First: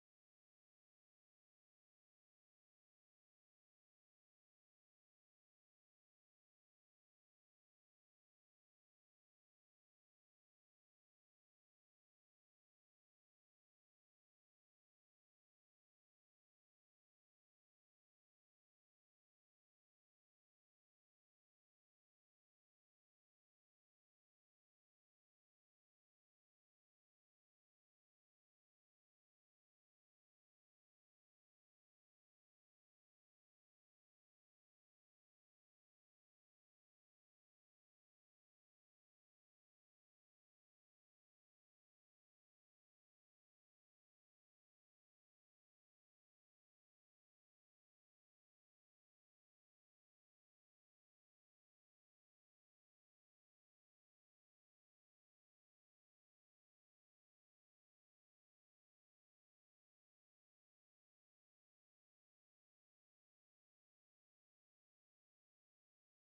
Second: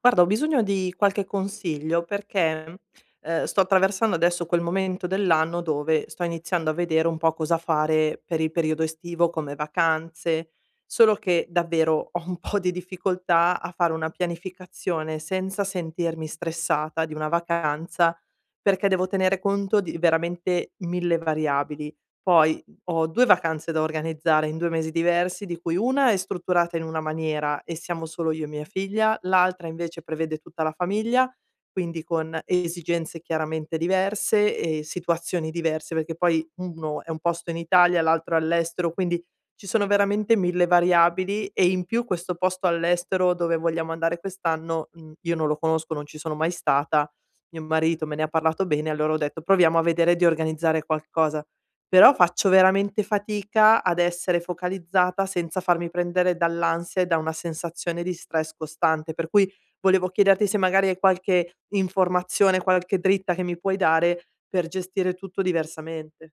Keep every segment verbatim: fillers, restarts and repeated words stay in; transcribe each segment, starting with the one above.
Guarda, ho bisogno di qualche consiglio perché, ehm, sto attraversando adesso quel momento dell'anno dove sto iniziando a vedere un po' cosa fare per il periodo estivo come vacanze, solo che davvero ho un po' di difficoltà a fare una pianificazione senza sentirmi stressata di una vacanza, perché devo tenere conto di veramente mille variabili. Poi ho due vacanze da organizzare in due mesi diversi, di cui una è strutturata in una maniera e siamo solo io e mia figlia, l'altra invece prevede tutta la famiglia, quindi con esigenze chiaramente diverse e situazioni diverse, perché poi uno è un posto in Italia, l'altro è all'estero, quindi ci sono veramente mille variabili e in più questo posto all'estero dove vogliamo andare quest'anno, mhmm, io non lo conosco, non ci sono mai stata, mio marito me ne ha parlato bene, allora ho detto: "Proviamo a vedere di organizzare qualcosa". Però faccio veramente fatica ad essere focalizzata senza farmi prendere dall'ansia e da una sensazione di stress costante. Per cui volevo chiederti se magari hai qualche informazione, qualche dritta che mi puoi dare per gestire tutto diversamente.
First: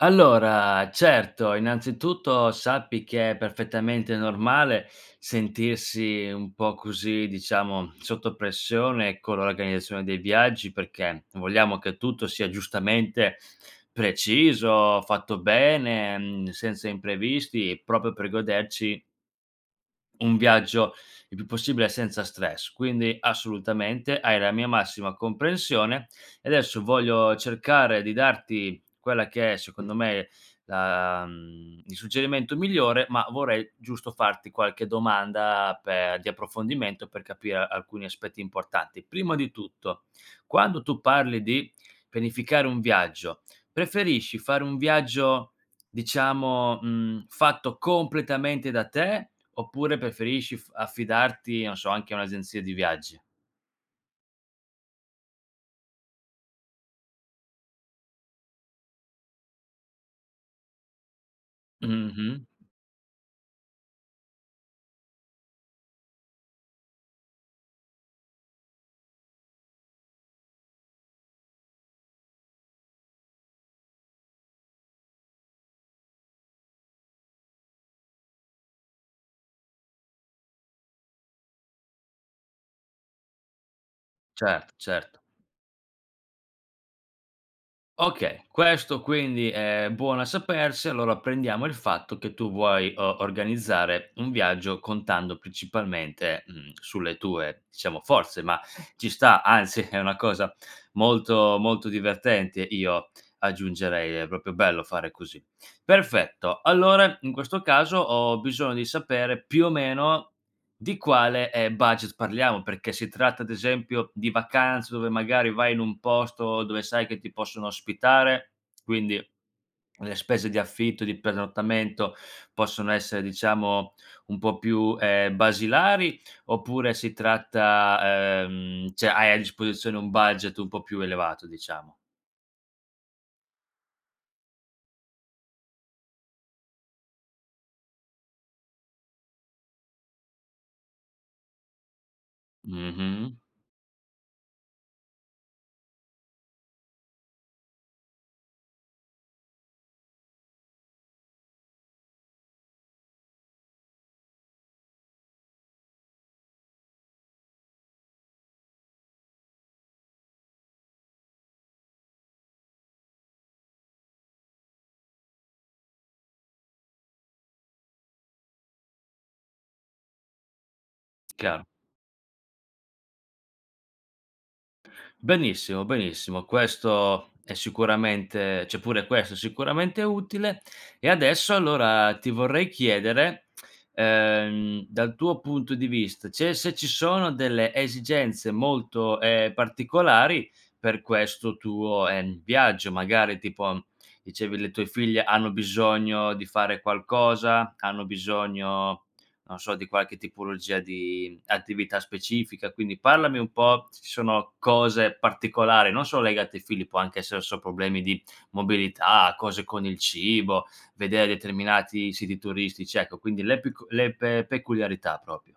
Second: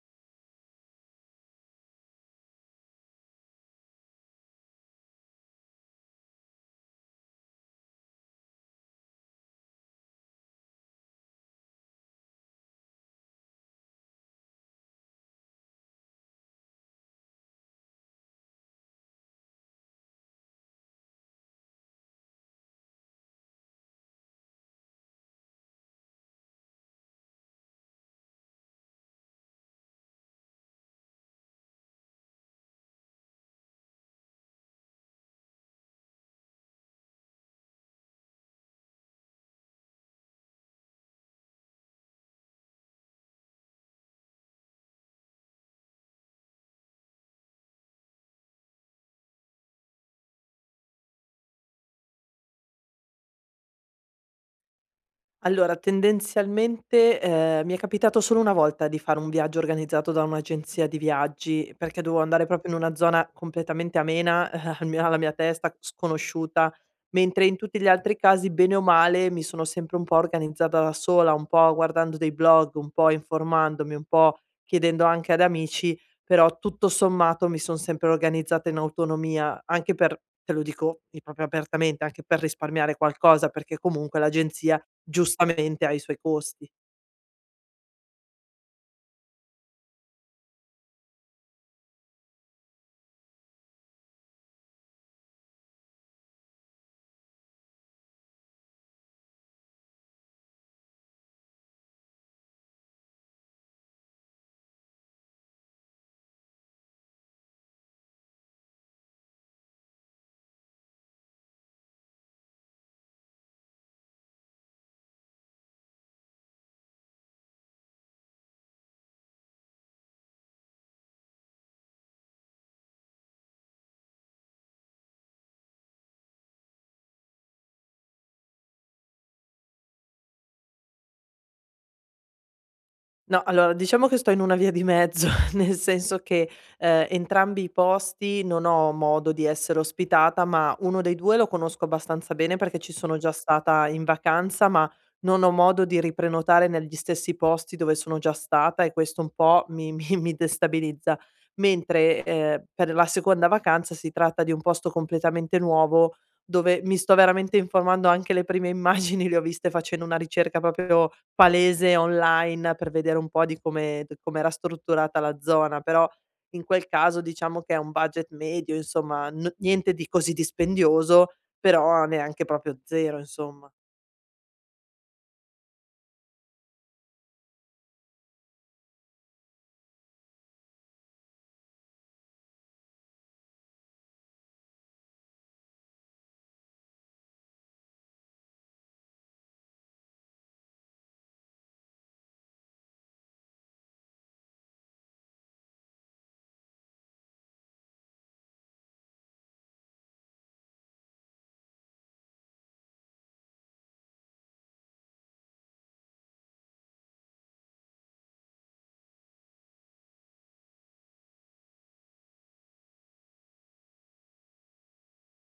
Allora, certo, innanzitutto sappi che è perfettamente normale sentirsi un po' così, diciamo, sotto pressione con l'organizzazione dei viaggi, perché vogliamo che tutto sia giustamente preciso, fatto bene, mm, senza imprevisti, proprio per goderci un viaggio il più possibile senza stress, quindi assolutamente hai la mia massima comprensione e adesso voglio cercare di darti quella che è secondo me la, mhmm, il suggerimento migliore, ma vorrei giusto farti qualche domanda per di approfondimento per capire alcuni aspetti importanti. Prima di tutto, quando tu parli di pianificare un viaggio, preferisci fare un viaggio diciamo, mhmm, fatto completamente da te, oppure preferisci f affidarti, non so, anche a un'agenzia di viaggi? Allora, tendenzialmente, ehm, mi è capitato solo una volta di fare un viaggio organizzato da un'agenzia di viaggi, perché dovevo Mh-mh. andare proprio in una zona completamente amena, al mio alla mia testa, sconosciuta, mentre in tutti gli altri casi, bene o male, mi sono sempre un po' organizzata da sola, un po' guardando dei blog, un po' informandomi, un po' chiedendo anche ad amici, però tutto sommato mi son sempre organizzata in autonomia, anche per te lo dico i proprio apertamente, anche per risparmiare qualcosa, perché comunque Certo, l'agenzia certo. giustamente ha i suoi costi. Okay, questo quindi è buono a sapersi, allora prendiamo il fatto che tu vuoi o organizzare un viaggio contando principalmente, mhmm, sulle tue, diciamo, forze, ma ci sta, anzi è una cosa molto, molto divertente, io aggiungerei, è proprio bello fare così. Perfetto, allora in questo caso ho bisogno di sapere più o meno Di quale, ehm, budget parliamo? Perché si tratta, ad esempio, di vacanze dove magari vai in un posto dove sai che ti possono ospitare, quindi le spese di affitto, di pernottamento possono essere, diciamo, un po' più, ehm, basilari, oppure si tratta, ehm, cioè hai a disposizione un budget un po' più elevato, diciamo. No, allora diciamo che sto in una via di mezzo, nel senso che, ehm, entrambi i posti non ho modo di essere ospitata, ma uno dei due lo conosco abbastanza bene perché ci sono Mh-mh, già stata in vacanza, ma non ho modo di riprenotare negli stessi posti dove sono già stata e questo un po' mi mi mi destabilizza. Mentre, ehm, per la seconda vacanza si tratta di un posto completamente nuovo, dove mi sto veramente informando, anche le prime immagini le ho viste facendo una ricerca proprio palese online per vedere un po' di come d com'era strutturata la zona, però in quel caso diciamo che è un budget medio, insomma, n niente di così dispendioso, chiaro. però neanche proprio zero, insomma. Benissimo, benissimo. Questo è sicuramente, cioè, pure questo è sicuramente utile. E adesso allora ti vorrei chiedere, ehm, dal tuo punto di vista, c'è se ci sono delle esigenze molto, ehm, particolari per questo tuo, ehm, viaggio, magari tipo dicevi le tue figlie hanno bisogno di fare qualcosa, hanno bisogno non so, di qualche tipologia di attività specifica, quindi parlami un po' se ci sono cose particolari, non solo legate ai figli, può anche essere so problemi di mobilità, cose con il cibo, vedere determinati siti turistici, ecco, quindi le pic le pe peculiarità proprio.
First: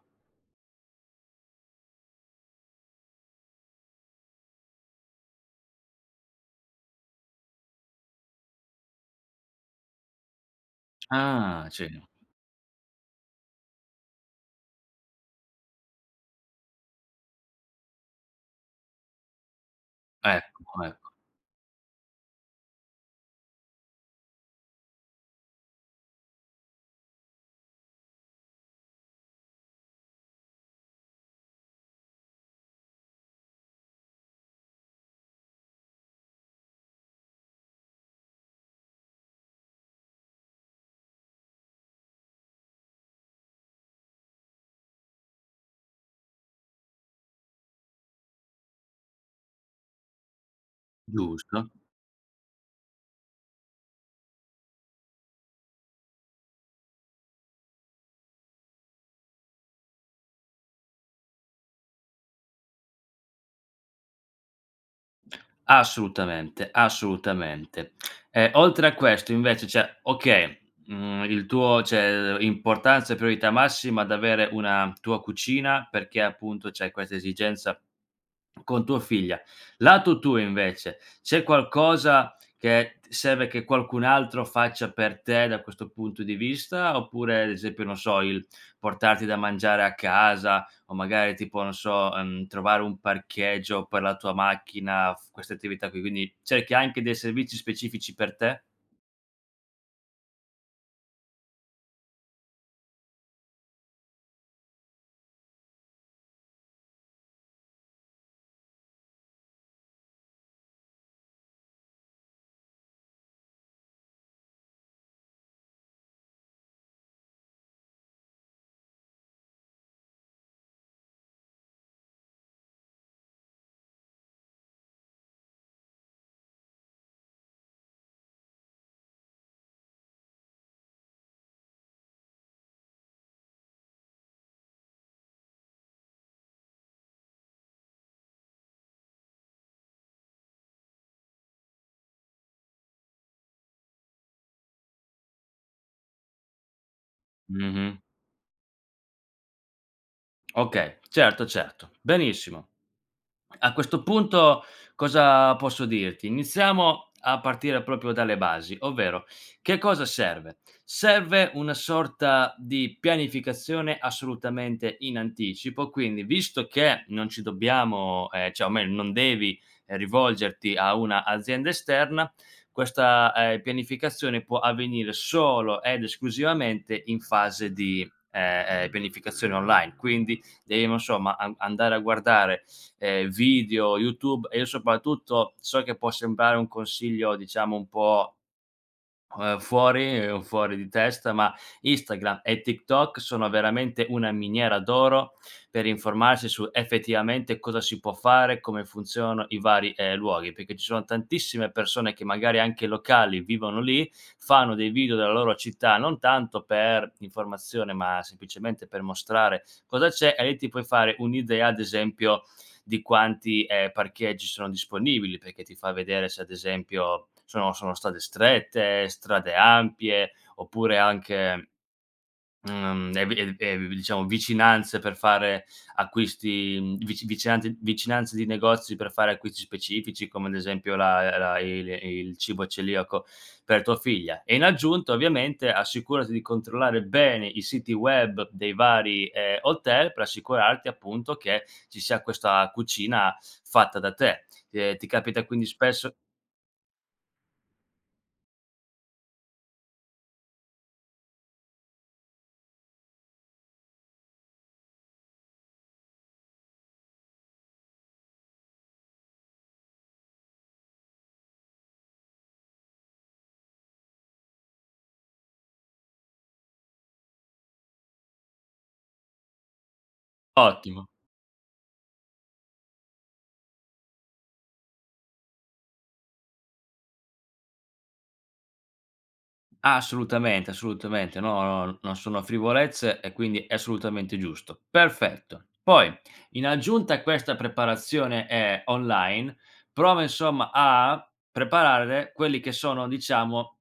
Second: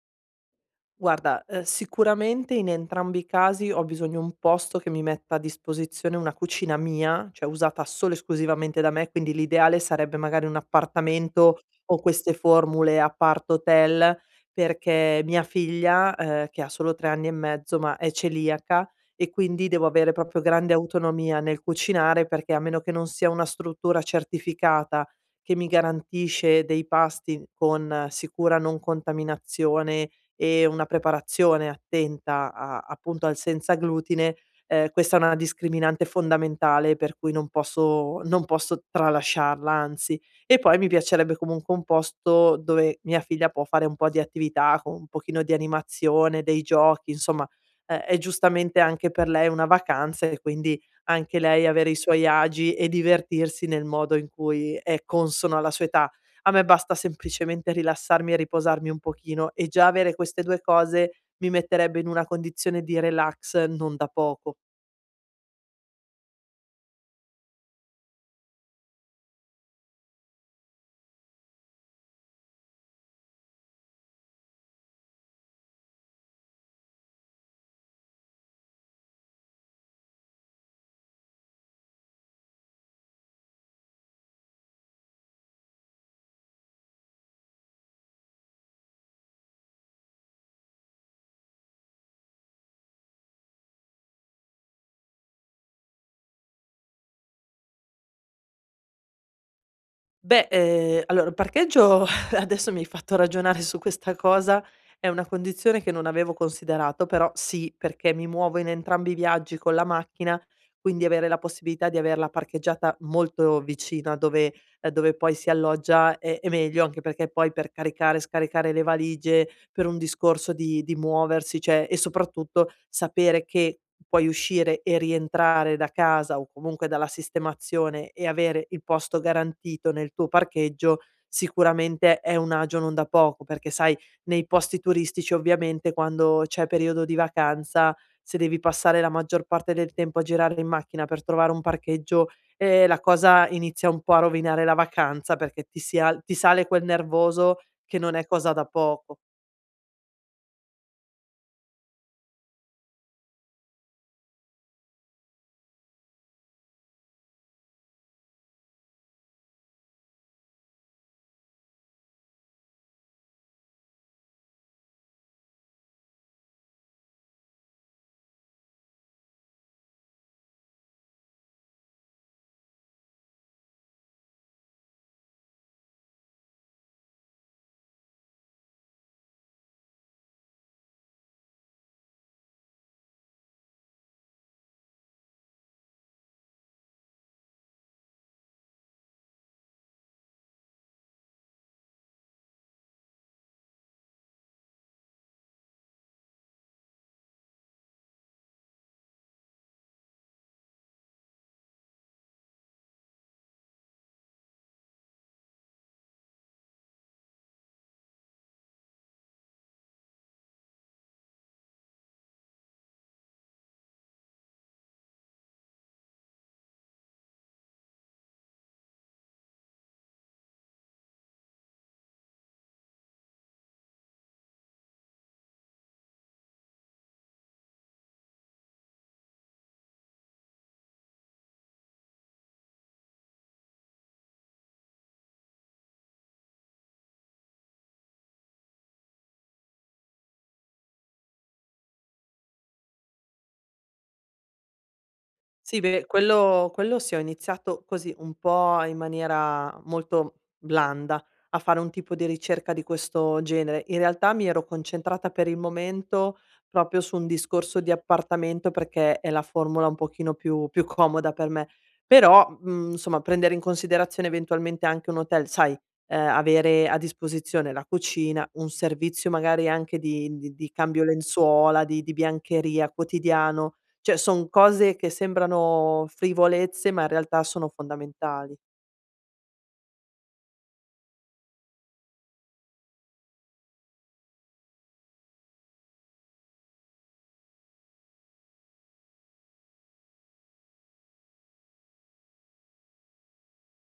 Guarda, ehm, sicuramente in entrambi i casi ho bisogno di un posto che mi metta a disposizione una cucina mia, cioè usata solo e esclusivamente da me, quindi l'ideale sarebbe magari un appartamento Ah, sì, o queste formule apart hotel, perché mia figlia, ehm, che ha solo tre anni e mezzo, ma è celiaca e quindi devo avere proprio ecco, grande ecco, autonomia nel cucinare, perché a meno che non sia una struttura certificata che mi garantisce dei pasti con eh, sicura non contaminazione e una preparazione attenta a appunto al senza glutine, ehm, questa è una discriminante fondamentale per cui non posso non posso tralasciarla, anzi. E poi mi piacerebbe comunque un posto dove mia figlia può fare un po' di attività, con un pochino di animazione, dei giochi, insomma, ehm, è giustamente anche per lei una vacanza e quindi anche lei giusto. avere i suoi agi e divertirsi nel modo in cui è consono alla sua età. A me basta semplicemente rilassarmi e riposarmi un pochino e già avere queste due cose mi metterebbe in una condizione di relax non da poco. Assolutamente, assolutamente. Ehm, oltre a questo invece, cioè, okay, mhmm, il tuo cioè, importanza e priorità massima ad avere una tua cucina perché appunto c'è questa esigenza con tua figlia. Lato tuo invece, c'è qualcosa che serve che qualcun altro faccia per te da questo punto di vista? Oppure ad esempio, non so, il portarti da mangiare a casa o magari tipo, non so, ehm, trovare un parcheggio per la tua macchina, f queste attività qui, quindi cerchi anche dei servizi specifici per te? Beh, ehm, allora il parcheggio adesso mi hai fatto ragionare su questa cosa, è una condizione che non avevo considerato, però sì, perché mi muovo in entrambi i viaggi con la macchina, quindi avere la possibilità di averla parcheggiata molto vicina dove ehm, dove poi si alloggia è è meglio, anche perché poi per caricare e scaricare le valigie, per un discorso di di muoversi, cioè e soprattutto sapere che puoi uscire e rientrare da casa o comunque dalla sistemazione e avere il posto garantito nel tuo parcheggio, sicuramente è un agio non da poco, perché sai nei posti turistici ovviamente quando c'è periodo di vacanza, se devi passare la maggior parte del tempo a girare in macchina per trovare un parcheggio, ehm, la cosa inizia un po' a rovinare la vacanza perché ti si al ti sale quel nervoso che Mh-mh. non è cosa da poco. Okay, certo, certo. Benissimo. A questo punto cosa posso dirti? Iniziamo a partire proprio dalle basi, ovvero che cosa serve? Serve una sorta di pianificazione assolutamente in anticipo, quindi visto che non ci dobbiamo, ehm, cioè, o meglio, non devi, ehm, rivolgerti a una azienda esterna, questa, ehm, pianificazione può avvenire solo ed esclusivamente in fase di, ehm, ehm, pianificazione online. Quindi devi, non so, ma an andare a guardare, ehm, video, YouTube, e io soprattutto so che può sembrare un consiglio diciamo un po', ehm, fuori un fuori di testa, ma Instagram e TikTok sono veramente una miniera d'oro per informarsi su effettivamente cosa si può fare, come funzionano i vari, ehm, luoghi, perché ci sono tantissime persone che magari anche locali vivono lì, fanno dei video della loro città, non tanto per informazione, ma semplicemente per mostrare cosa c'è e lì ti puoi fare un'idea ad esempio di quanti, ehm, parcheggi sono disponibili, perché ti fa vedere se ad esempio sono sono strade strette, strade ampie, oppure anche, Mhmm, e vi e e diciamo vicinanze per fare acquisti, mhmm, vici vicinanze vicinanze di negozi per fare acquisti specifici, come ad esempio la la il il cibo celiaco per tua figlia. E in aggiunta, ovviamente, assicurati di controllare bene i siti web dei vari, ehm, hotel per assicurarti appunto che ci sia questa cucina fatta da te. Ehm, ti capita quindi Sì, beh, spesso? quello quello sì, ho iniziato così, un po' in maniera molto blanda, a fare un tipo di ricerca di questo genere. In realtà mi ero concentrata per il momento proprio su un discorso di appartamento, perché è la formula un pochino più più comoda per me. Però, mhmm, insomma, prendere in considerazione eventualmente anche un hotel, sai, ehm, avere a disposizione la cucina, un servizio magari anche di di di cambio Ottimo. lenzuola, di di biancheria quotidiano, cioè, son cose che sembrano frivolezze, ma in realtà sono fondamentali. Assolutamente, assolutamente. No, no, non sono frivolezze e quindi è assolutamente giusto. Perfetto. Poi, in aggiunta a questa preparazione, ehm, online, prova insomma a preparare quelli che sono, diciamo,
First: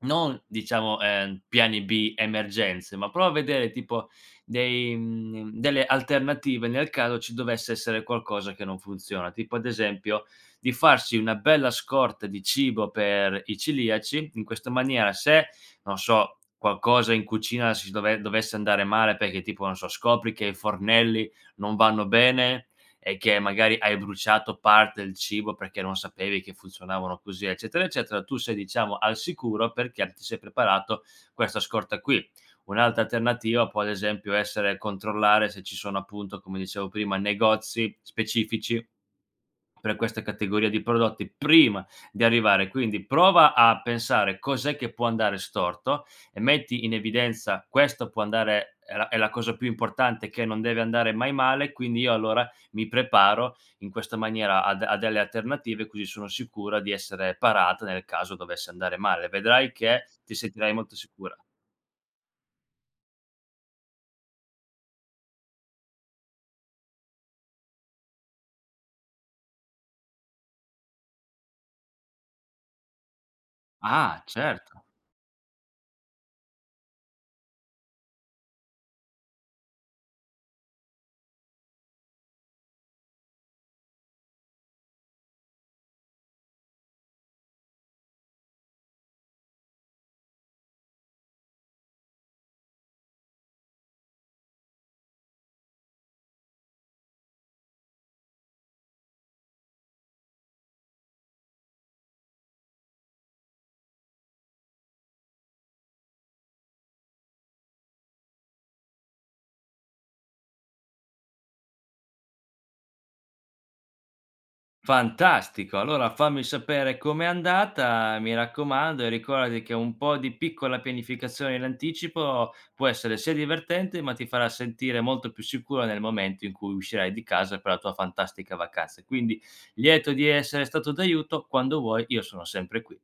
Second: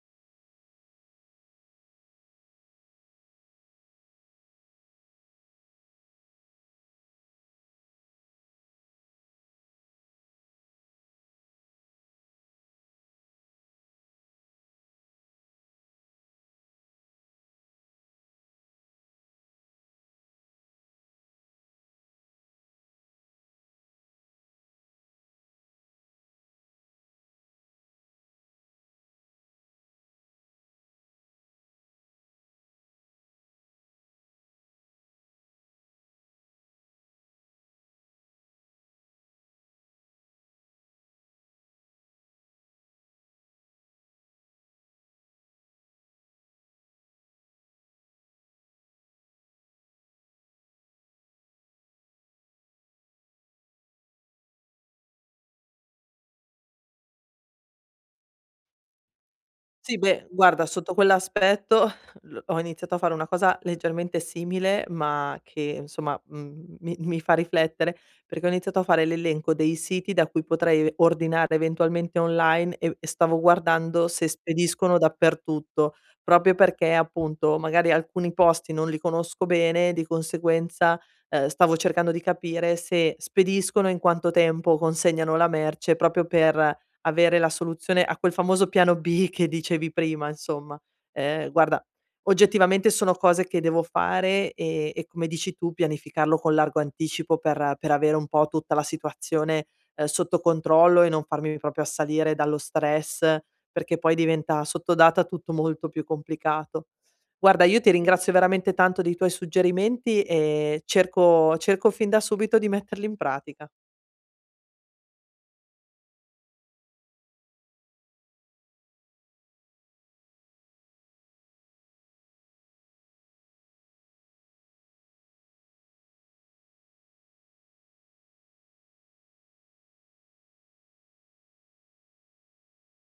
non diciamo, ehm, piani B, emergenze, ma prova a vedere tipo dei mhmm, delle alternative nel caso ci dovesse essere qualcosa che non funziona. Tipo ad esempio di farsi una bella scorta di cibo per i celiaci, in questa maniera se, non so, qualcosa in cucina si dove dovesse andare male perché tipo, non so, scopri che i fornelli non vanno bene e che magari hai bruciato parte del cibo perché non sapevi che funzionavano così, eccetera, eccetera, tu sei diciamo al sicuro perché ti sei preparato questa scorta qui. Un'altra alternativa può ad esempio essere controllare se ci sono appunto, come dicevo prima, negozi specifici per questa categoria di prodotti prima di arrivare. Quindi prova a pensare cos'è che può andare storto e metti in evidenza, questo può andare è la è la cosa più importante che non deve andare mai male, quindi io allora mi preparo in questa maniera a de a delle alternative, così sono sicura di essere parata nel caso dovesse andare male. Vedrai Sì, che beh, ti guarda, sentirai sotto molto sicura. quell'aspetto l ho iniziato a fare una cosa leggermente simile, ma che insomma, mhmm, mi mi fa riflettere, perché ho iniziato a fare l'elenco dei siti da cui potrei ordinare eventualmente online e e stavo guardando Ah, se certo. spediscono dappertutto, proprio perché appunto magari alcuni posti non li conosco bene, di conseguenza, ehm, stavo cercando di capire se spediscono, in quanto tempo consegnano la merce, proprio per avere la soluzione a quel famoso piano bi che dicevi prima insomma. Ehm, guarda, oggettivamente sono cose che devo fare, ehm, e come dici tu pianificarlo con largo anticipo per per avere un po' tutta la situazione, ehm, sotto controllo e non farmi proprio assalire dallo stress, perché poi diventa sottodata tutto molto più complicato. Guarda, io ti ringrazio veramente tanto dei tuoi suggerimenti e cerco cerco fin da subito di metterli in pratica. Fantastico, allora fammi sapere com'è andata, mi raccomando, e ricordati che un po' di piccola pianificazione in anticipo può essere sia divertente, ma ti farà sentire molto più sicuro nel momento in cui uscirai di casa per la tua fantastica vacanza. Quindi lieto di essere stato d'aiuto, quando vuoi io sono sempre qui.